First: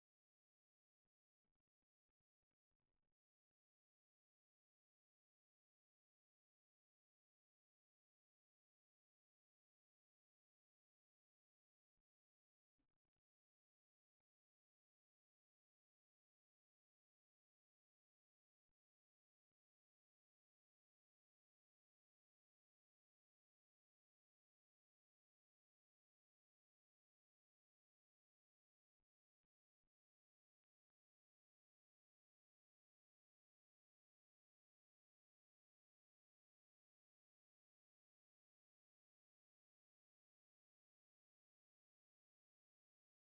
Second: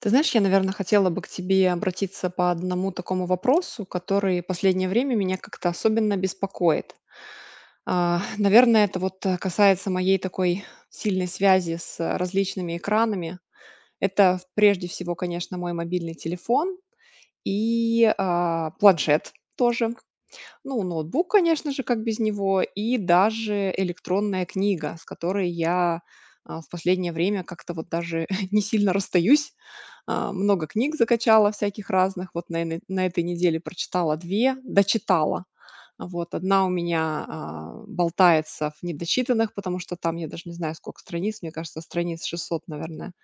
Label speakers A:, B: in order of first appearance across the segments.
A: Ты знаешь, я, наверное, хотела бы к тебе обратиться по одному такому вопросу, который последнее время меня как-то особенно беспокоит. Наверное, это вот касается моей такой сильной связи с различными экранами. Прежде всего, конечно, мой мобильный телефон и планшет тоже. Ну, ноутбук, конечно же, как без него, и даже электронная книга, с которой я, в последнее время как-то вот даже не сильно расстаюсь. Много книг закачала всяких разных. Вот на этой неделе прочитала 2, дочитала. Вот одна у меня, болтается в недочитанных, потому что там я даже не знаю, сколько страниц, мне кажется, страниц 600, наверное.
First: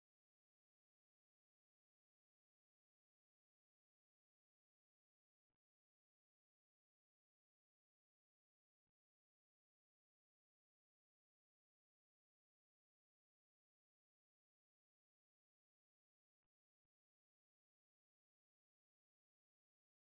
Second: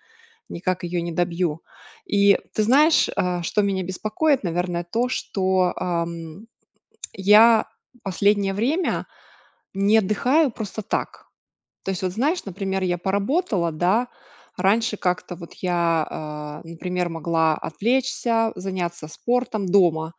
A: Никак ее не добью. И ты знаешь, что меня беспокоит, наверное, то, что, я последнее время не отдыхаю просто так. То есть, вот знаешь, например, я поработала, да, раньше как-то вот я, например, могла отвлечься, заняться спортом дома,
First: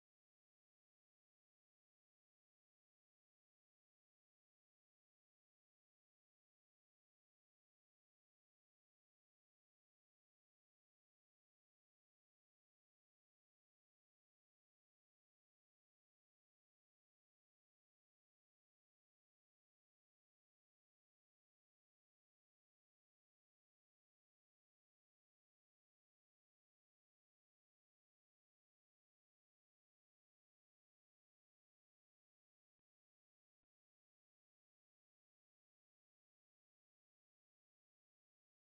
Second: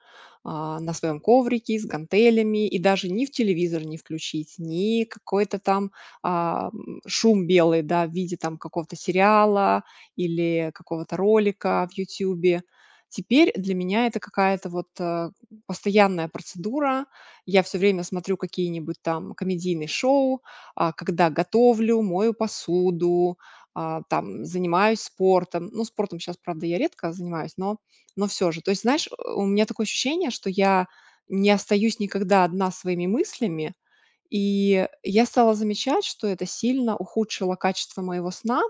A: на своем коврике, с гантелями, и даже ни в телевизор не включить, ни какой-то там шум белый, да, в виде там какого-то сериала или какого-то ролика в Ютьюбе. Теперь для меня это какая-то вот постоянная процедура. Я все время смотрю какие-нибудь там комедийные шоу, когда готовлю, мою посуду, там, занимаюсь спортом. Ну, спортом сейчас, правда, я редко занимаюсь, но все же. То есть, знаешь, у меня такое ощущение, что я не остаюсь никогда одна своими мыслями, и я стала замечать, что это сильно ухудшило качество моего сна.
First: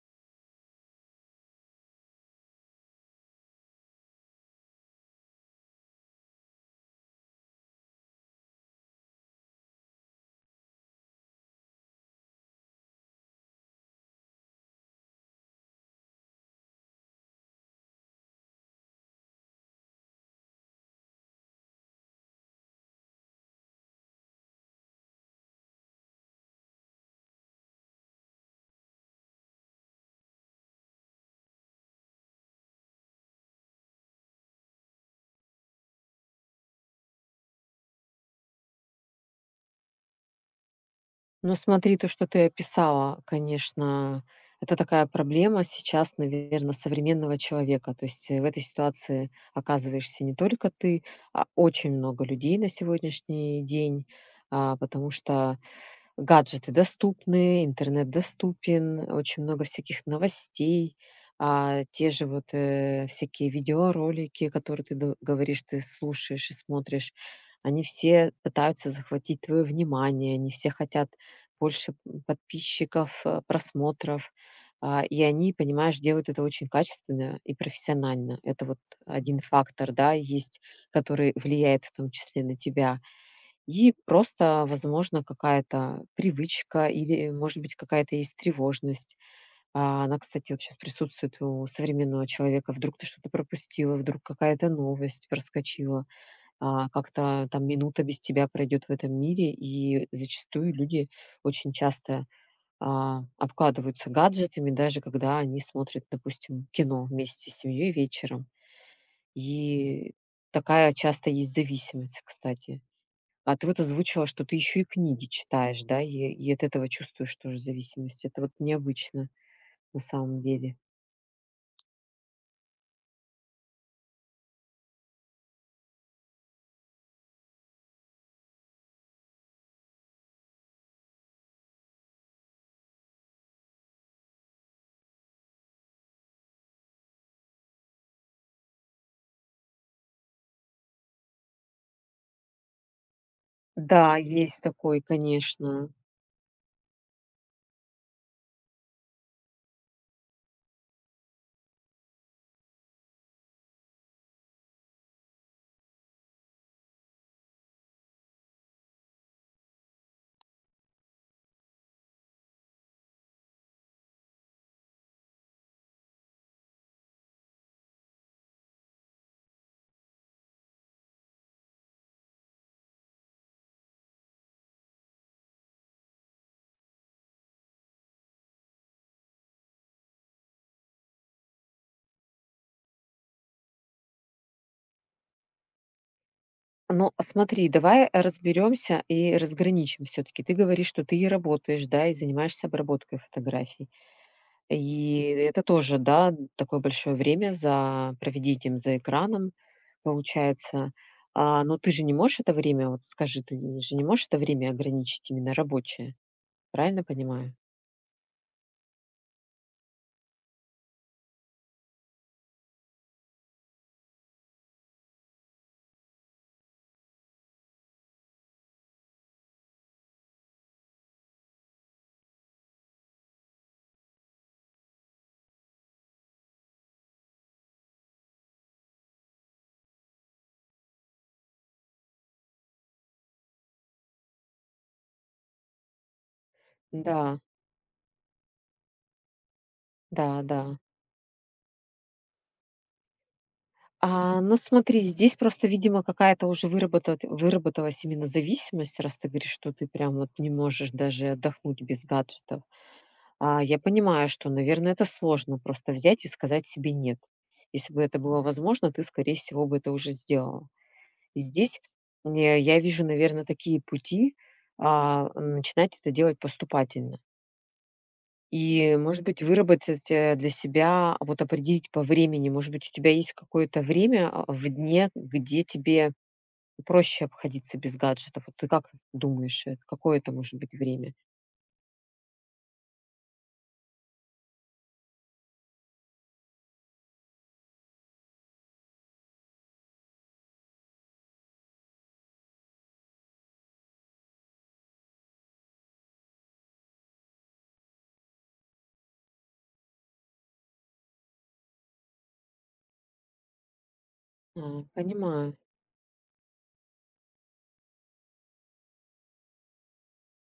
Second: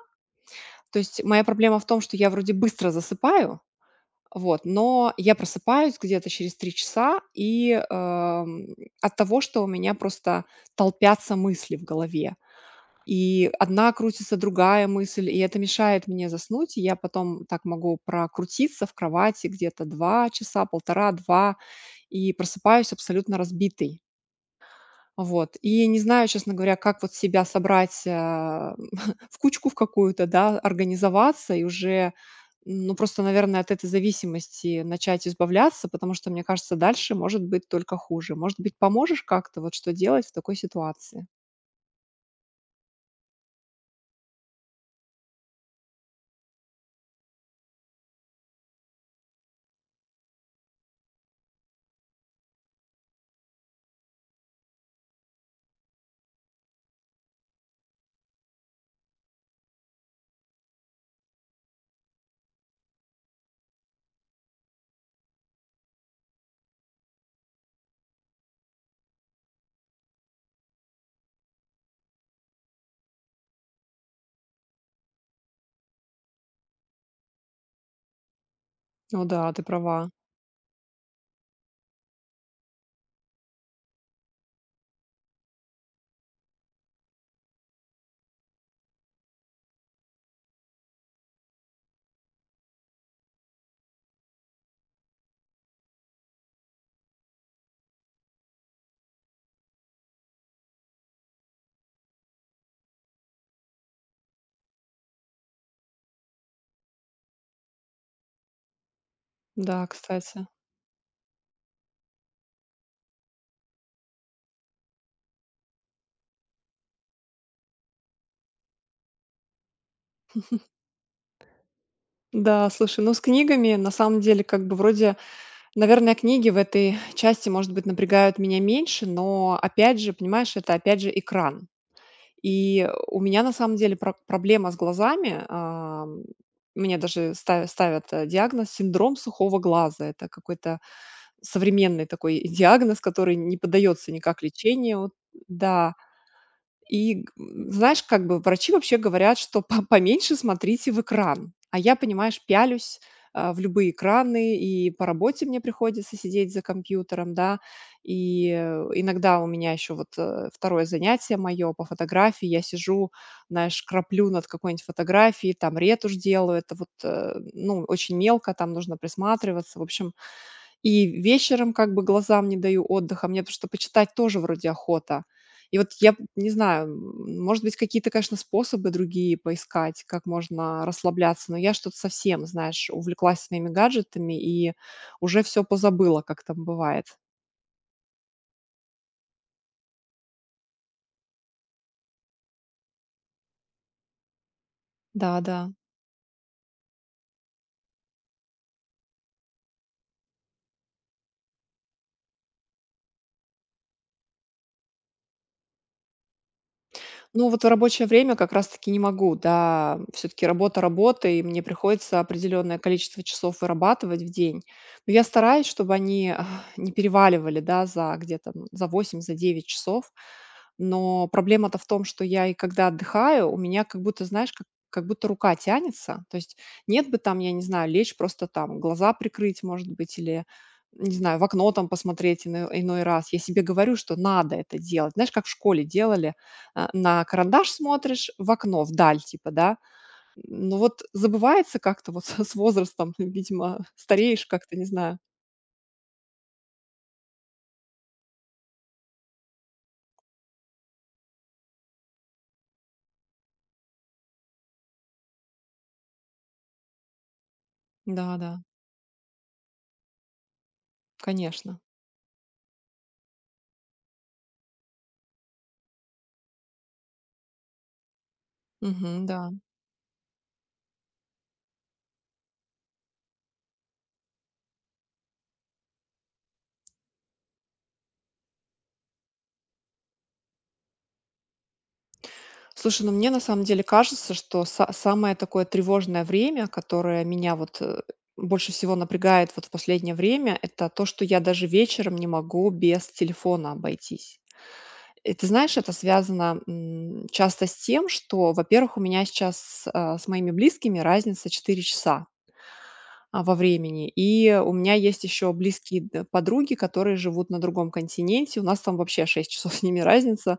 A: То есть моя проблема в том, что я вроде быстро засыпаю, вот, но я просыпаюсь где-то через 3 часа, и от того, что у меня просто толпятся мысли в голове. И одна крутится, другая мысль, и это мешает мне заснуть. И я потом так могу прокрутиться в кровати где-то 2 часа, 1,5-2, и просыпаюсь абсолютно разбитой. Вот. И не знаю, честно говоря, как вот себя собрать, в кучку в какую-то, да, организоваться и уже, ну, просто, наверное, от этой зависимости начать избавляться, потому что, мне кажется, дальше может быть только хуже. Может быть, поможешь как-то, вот что делать в такой ситуации?
B: Ну, смотри, то, что ты описала, конечно, это такая проблема сейчас, наверное, современного человека. То есть в этой ситуации оказываешься не только ты, а очень много людей на сегодняшний день, потому что гаджеты доступны, интернет доступен, очень много всяких новостей, те же вот, всякие видеоролики, которые ты д говоришь, ты слушаешь и смотришь. Они все пытаются захватить твое внимание, они все хотят больше, подписчиков, просмотров, и они, понимаешь, делают это очень качественно и профессионально. Это вот
A: Ну
B: один
A: да, ты
B: фактор,
A: права.
B: да, есть, который влияет в том числе на тебя. И просто, возможно, какая-то привычка или, может быть, какая-то есть тревожность. Она, кстати, вот сейчас присутствует у современного человека. Вдруг ты что-то пропустила, вдруг какая-то новость проскочила, как-то там минута без тебя пройдет в этом мире. И зачастую люди очень часто обкладываются гаджетами, даже когда они смотрят, допустим, кино вместе с семьей вечером.
A: Да,
B: И
A: кстати.
B: такая часто есть зависимость, кстати. А ты вот озвучила, что ты еще и книги читаешь, да, и от этого чувствуешь тоже зависимость. Это вот необычно на самом деле.
A: Да, слушай, ну, с книгами, на самом деле, как бы, вроде, наверное, книги в этой части, может быть, напрягают меня меньше, но, опять же, понимаешь, это, опять же, экран. И у меня, на самом деле, проблема с глазами. Мне даже ставят диагноз синдром сухого глаза. Это какой-то современный такой диагноз, который не поддается
B: Да,
A: никак
B: есть такой,
A: лечению.
B: конечно.
A: Да, и, знаешь, как бы врачи вообще говорят, что по поменьше смотрите в экран. А я, понимаешь, пялюсь, в любые экраны, и по работе мне приходится сидеть за компьютером, да. И, иногда у меня еще вот, 2-е занятие мое по фотографии. Я сижу, знаешь, краплю над какой-нибудь фотографией, там ретушь делаю. Это вот, ну, очень мелко, там нужно присматриваться. В общем, и вечером как бы глазам не даю отдыха. Мне потому что почитать тоже вроде охота. И вот я п не знаю, может быть, какие-то, конечно, способы другие поискать, как можно расслабляться, но я что-то совсем, знаешь, увлеклась своими гаджетами и уже все позабыла, как там бывает.
B: Но смотри, давай разберемся и разграничим все-таки. Ты говоришь, что ты и работаешь, да, и занимаешься обработкой фотографий. И
A: Да,
B: это
A: да.
B: тоже, да, такое большое время за проведением за экраном, получается. А, но ты же не можешь это время, вот скажи, ты же не можешь это время ограничить именно рабочее, правильно
A: Ну,
B: понимаю?
A: вот в рабочее время как раз-таки не могу, да. Все-таки работа работой, и мне приходится определенное количество часов вырабатывать в день. Но я стараюсь, чтобы они не переваливали, да, за где-то за 8, за 9 часов. Но проблема-то в том, что я и когда отдыхаю, у меня как будто, знаешь, как будто рука тянется. То есть нет бы там, я не знаю, лечь просто там, глаза прикрыть, может быть, или не знаю, в окно там посмотреть иной раз. Я себе говорю, что надо это делать. Знаешь, как в школе делали, на
B: Да,
A: карандаш смотришь, в окно, вдаль, типа, да.
B: да,
A: Но
B: да.
A: вот забывается как-то вот с возрастом, видимо,
B: А,
A: стареешь
B: ну
A: как-то, не
B: смотри,
A: знаю.
B: здесь просто, видимо, какая-то уже выработат выработалась именно зависимость, раз ты говоришь, что ты прям вот не можешь даже отдохнуть без гаджетов. А, я понимаю, что, наверное, это сложно просто взять и сказать себе "нет". Если бы это
A: Да,
B: было
A: да,
B: возможно, ты, скорее всего, бы это уже сделала. И здесь,
A: конечно.
B: я вижу, наверное, такие пути, начинать это делать поступательно. И, может
A: Мгм,
B: быть,
A: да.
B: выработать, для себя, а вот определить по времени. Может быть, у тебя есть какое-то время, в дне, где тебе проще обходиться без гаджетов. Вот ты как думаешь, какое это может быть время?
A: Слушай, ну мне на самом деле кажется, что самое такое тревожное время, которое меня вот больше всего напрягает вот в последнее время, это то, что я даже вечером не могу без телефона обойтись. И ты знаешь, это связано, часто с тем, что, во-первых, у меня сейчас, с моими близкими разница 4 часа, во времени. И у
B: А,
A: меня есть еще
B: понимаю.
A: близкие д подруги, которые живут на другом континенте. У нас там вообще 6 часов с ними разница.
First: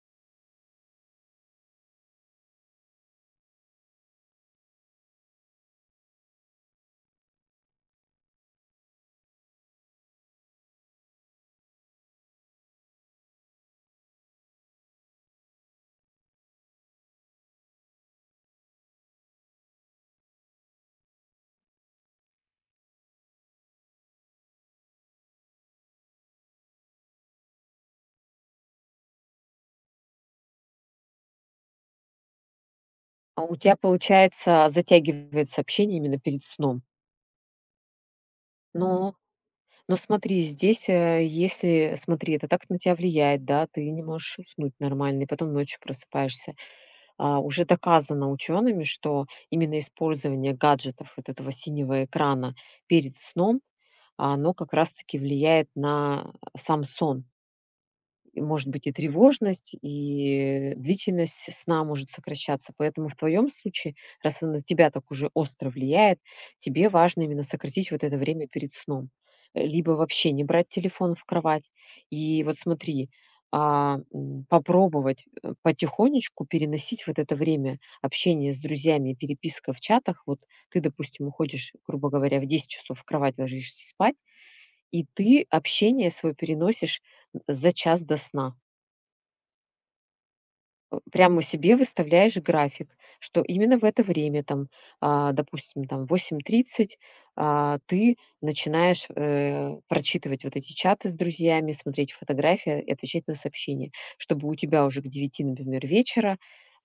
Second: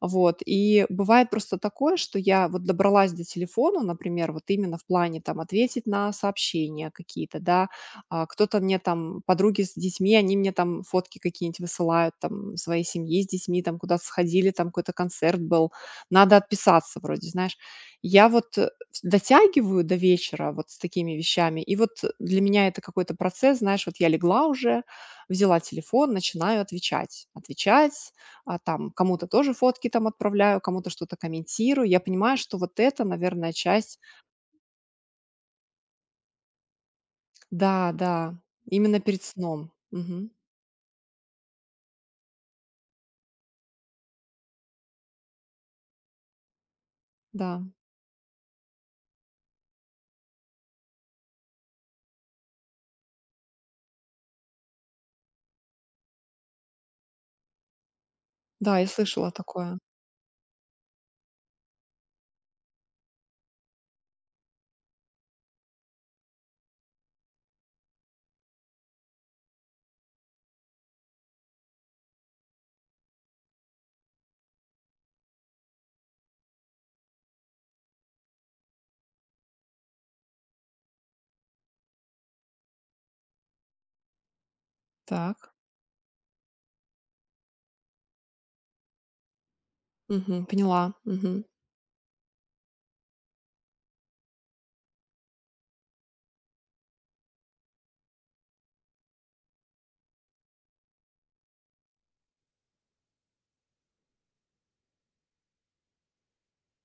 A: Вот, и бывает просто такое, что я вот добралась до телефона, например, вот именно в плане там ответить на сообщения какие-то, да, кто-то мне там, подруги с детьми, они мне там фотки какие-нибудь высылают, там, своей семьи с детьми, там, куда-то сходили, там, какой-то концерт был, надо отписаться вроде, знаешь. Я вот дотягиваю до вечера вот с такими вещами, и вот для меня это какой-то процесс, знаешь, вот я легла уже, взяла телефон, начинаю отвечать, отвечать, там кому-то тоже фотки там отправляю, кому-то что-то комментирую. Я понимаю, что вот это,
B: А
A: наверное,
B: у тебя,
A: часть.
B: получается, затягивает общение именно перед сном.
A: Да, да, именно
B: Но
A: перед сном.
B: но
A: Мгм.
B: смотри, здесь, если смотри, это так на тебя влияет, да, ты не можешь уснуть нормально, и потом ночью просыпаешься.
A: Да,
B: Уже доказано учеными, что именно использование гаджетов, вот этого синего экрана перед сном, оно как раз-таки влияет на сам сон. И, может
A: да,
B: быть,
A: я
B: и
A: слышала
B: тревожность,
A: такое.
B: и длительность сна может сокращаться. Поэтому в твоем случае, раз она на тебя так уже остро влияет, тебе важно именно сократить вот это время перед сном. Либо вообще не брать телефон в кровать. И вот смотри, попробовать потихонечку переносить вот это время общения с друзьями, переписка в чатах. Вот ты, допустим, уходишь, грубо говоря, в 10 часов в кровать ложишься спать, и ты
A: Так.
B: общение свое переносишь за час до сна.
A: Мгм. Поняла.
B: Прямо
A: Мгм.
B: себе выставляешь график, что именно в это время, там, допустим, там 8:30, ты начинаешь, прочитывать вот эти чаты с друзьями, смотреть фотографии и отвечать на сообщения, чтобы у тебя уже к 9, например, вечера,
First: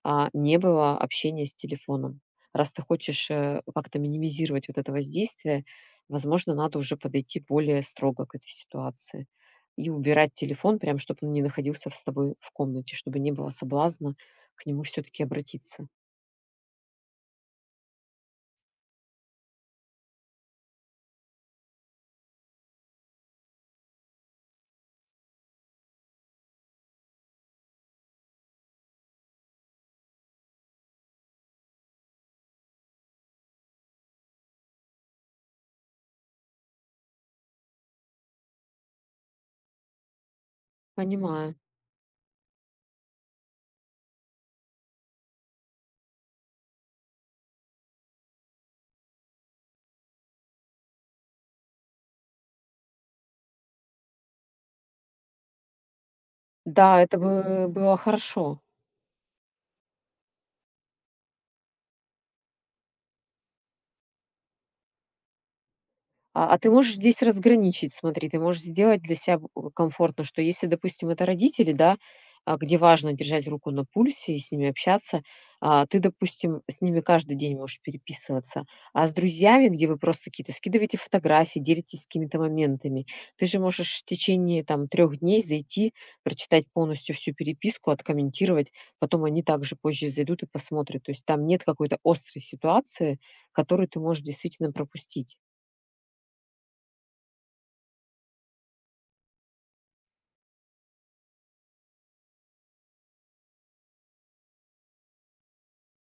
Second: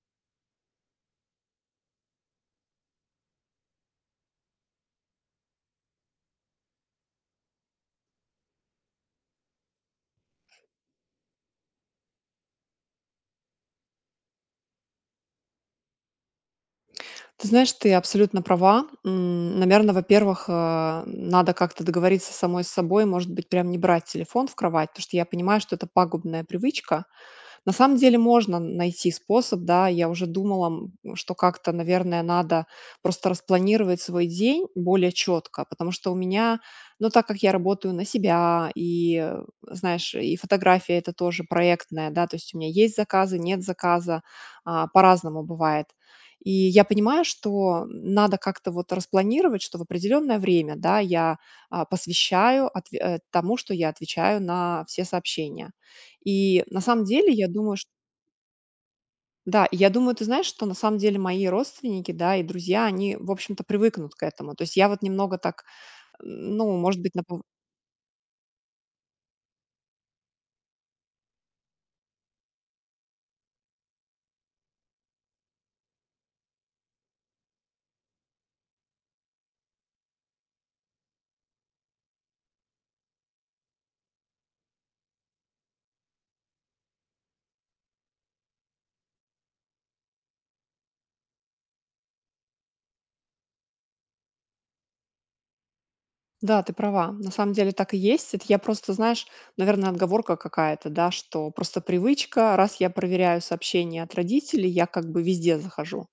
B: не было общения с телефоном. Раз ты хочешь, как-то минимизировать вот это воздействие, возможно, надо уже подойти более строго к этой ситуации. И убирать телефон, прям чтобы он не находился с тобой в комнате, чтобы не было соблазна к нему все таки обратиться.
A: Ты знаешь, ты абсолютно права. Наверное, во-первых, надо как-то договориться самой с собой, может быть, прям не брать телефон в кровать, потому что я понимаю, что это пагубная привычка. На самом деле можно найти способ, да. Я уже думала, что как-то, наверное, надо просто распланировать свой день более четко, потому что у меня, ну, так как я работаю на себя, и, знаешь, и фотография это тоже
B: Понимаю.
A: проектная, да, то есть у меня есть заказы, нет заказа, по-разному бывает. И я понимаю, что надо как-то вот распланировать, что в определенное время, да, я а, посвящаю тому, что я отвечаю на все сообщения. И на
B: Да,
A: самом
B: это
A: деле, я
B: бы
A: думаю, чт
B: было хорошо.
A: да, и я думаю, ты знаешь, что на самом деле мои родственники, да, и друзья, они, в общем-то, привыкнут к этому. То есть я вот немного так,
B: А,
A: м,
B: а ты
A: ну,
B: можешь
A: может быть,
B: здесь
A: напов
B: разграничить, смотри, ты можешь сделать для себя комфортно, что если, допустим, это родители, да, где важно держать руку на пульсе и с ними общаться, ты, допустим, с ними каждый день можешь переписываться, а с друзьями, где вы просто какие-то скидываете фотографии, делитесь какими-то моментами, ты же можешь в течение там 3 дней зайти, прочитать полностью всю переписку, откомментировать, потом они также позже зайдут и посмотрят, то есть там нет какой-то острой ситуации, которую ты можешь действительно пропустить.
A: Да, ты права, на самом деле так и есть. Это я просто, знаешь, наверное, отговорка какая-то, да, что просто привычка. Раз я проверяю сообщения от родителей, я как бы везде захожу.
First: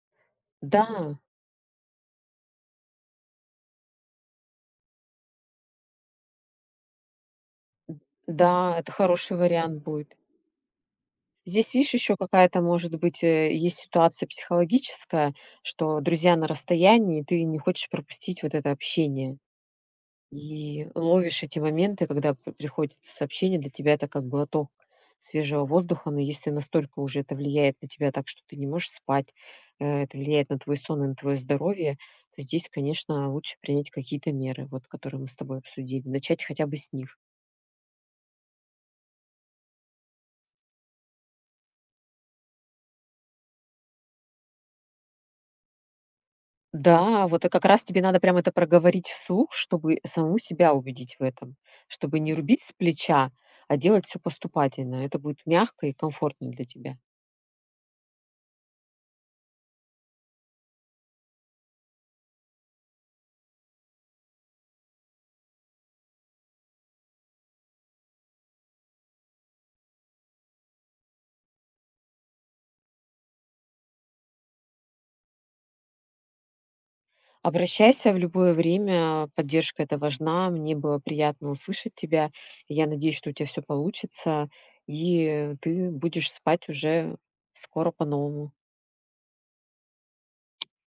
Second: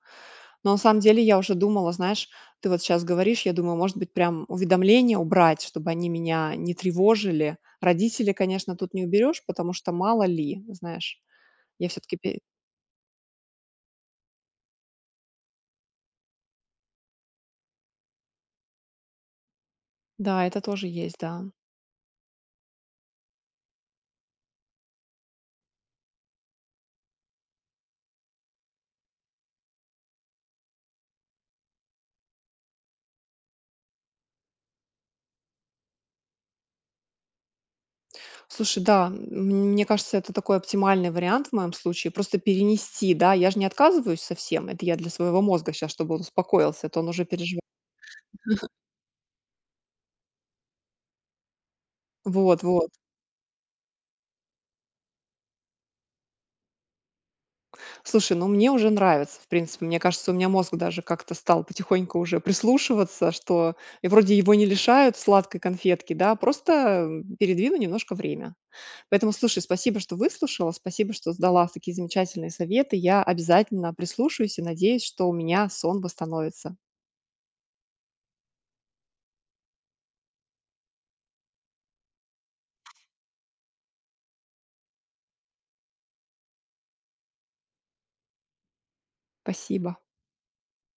A: Но на
B: Да,
A: самом деле я уже думала, знаешь, ты вот сейчас говоришь, я думаю, может быть, прям уведомления убрать, чтобы они меня не тревожили. Родители, конечно,
B: да, это
A: тут не
B: хороший
A: уберешь, потому
B: вариант
A: что
B: будет.
A: мало ли, знаешь.
B: Здесь,
A: Я
B: видишь, еще
A: все-таки...
B: какая-то, может быть, есть ситуация психологическая, что друзья на расстоянии, и ты не хочешь пропустить вот это общение.
A: Да, это
B: И
A: тоже есть,
B: ловишь
A: да.
B: эти моменты, когда приходит сообщение, для тебя это как глоток свежего воздуха, но если настолько уже это влияет на тебя так, что ты не можешь спать, это влияет на твой сон и на твое здоровье, то здесь, конечно, лучше принять какие-то меры, вот, которые мы с тобой обсудили, начать хотя бы с них.
A: Слушай, да, мне кажется, это такой оптимальный вариант в моем случае. Просто перенести, да, я же не отказываюсь совсем. Это я для своего мозга сейчас, чтобы он успокоился, а то он уже
B: Да, вот и
A: переживает.
B: как раз тебе надо прям это проговорить вслух, чтобы саму себя убедить в этом, чтобы не рубить
A: Вот,
B: с
A: вот.
B: плеча, а делать все поступательно. Это будет мягко и комфортно для тебя.
A: Слушай, ну мне уже нравится, в принципе. Мне кажется, у меня мозг даже как-то стал потихоньку уже прислушиваться, что и вроде его не лишают сладкой конфетки, да, просто передвину немножко время. Поэтому, слушай, спасибо, что выслушала, спасибо, что сдала такие замечательные советы. Я обязательно прислушаюсь и надеюсь, что у меня сон восстановится.
B: Обращайся в любое время, поддержка это важна. Мне было приятно услышать тебя. Я надеюсь, что у тебя все получится, и ты будешь спать уже скоро по-новому.
A: Спасибо.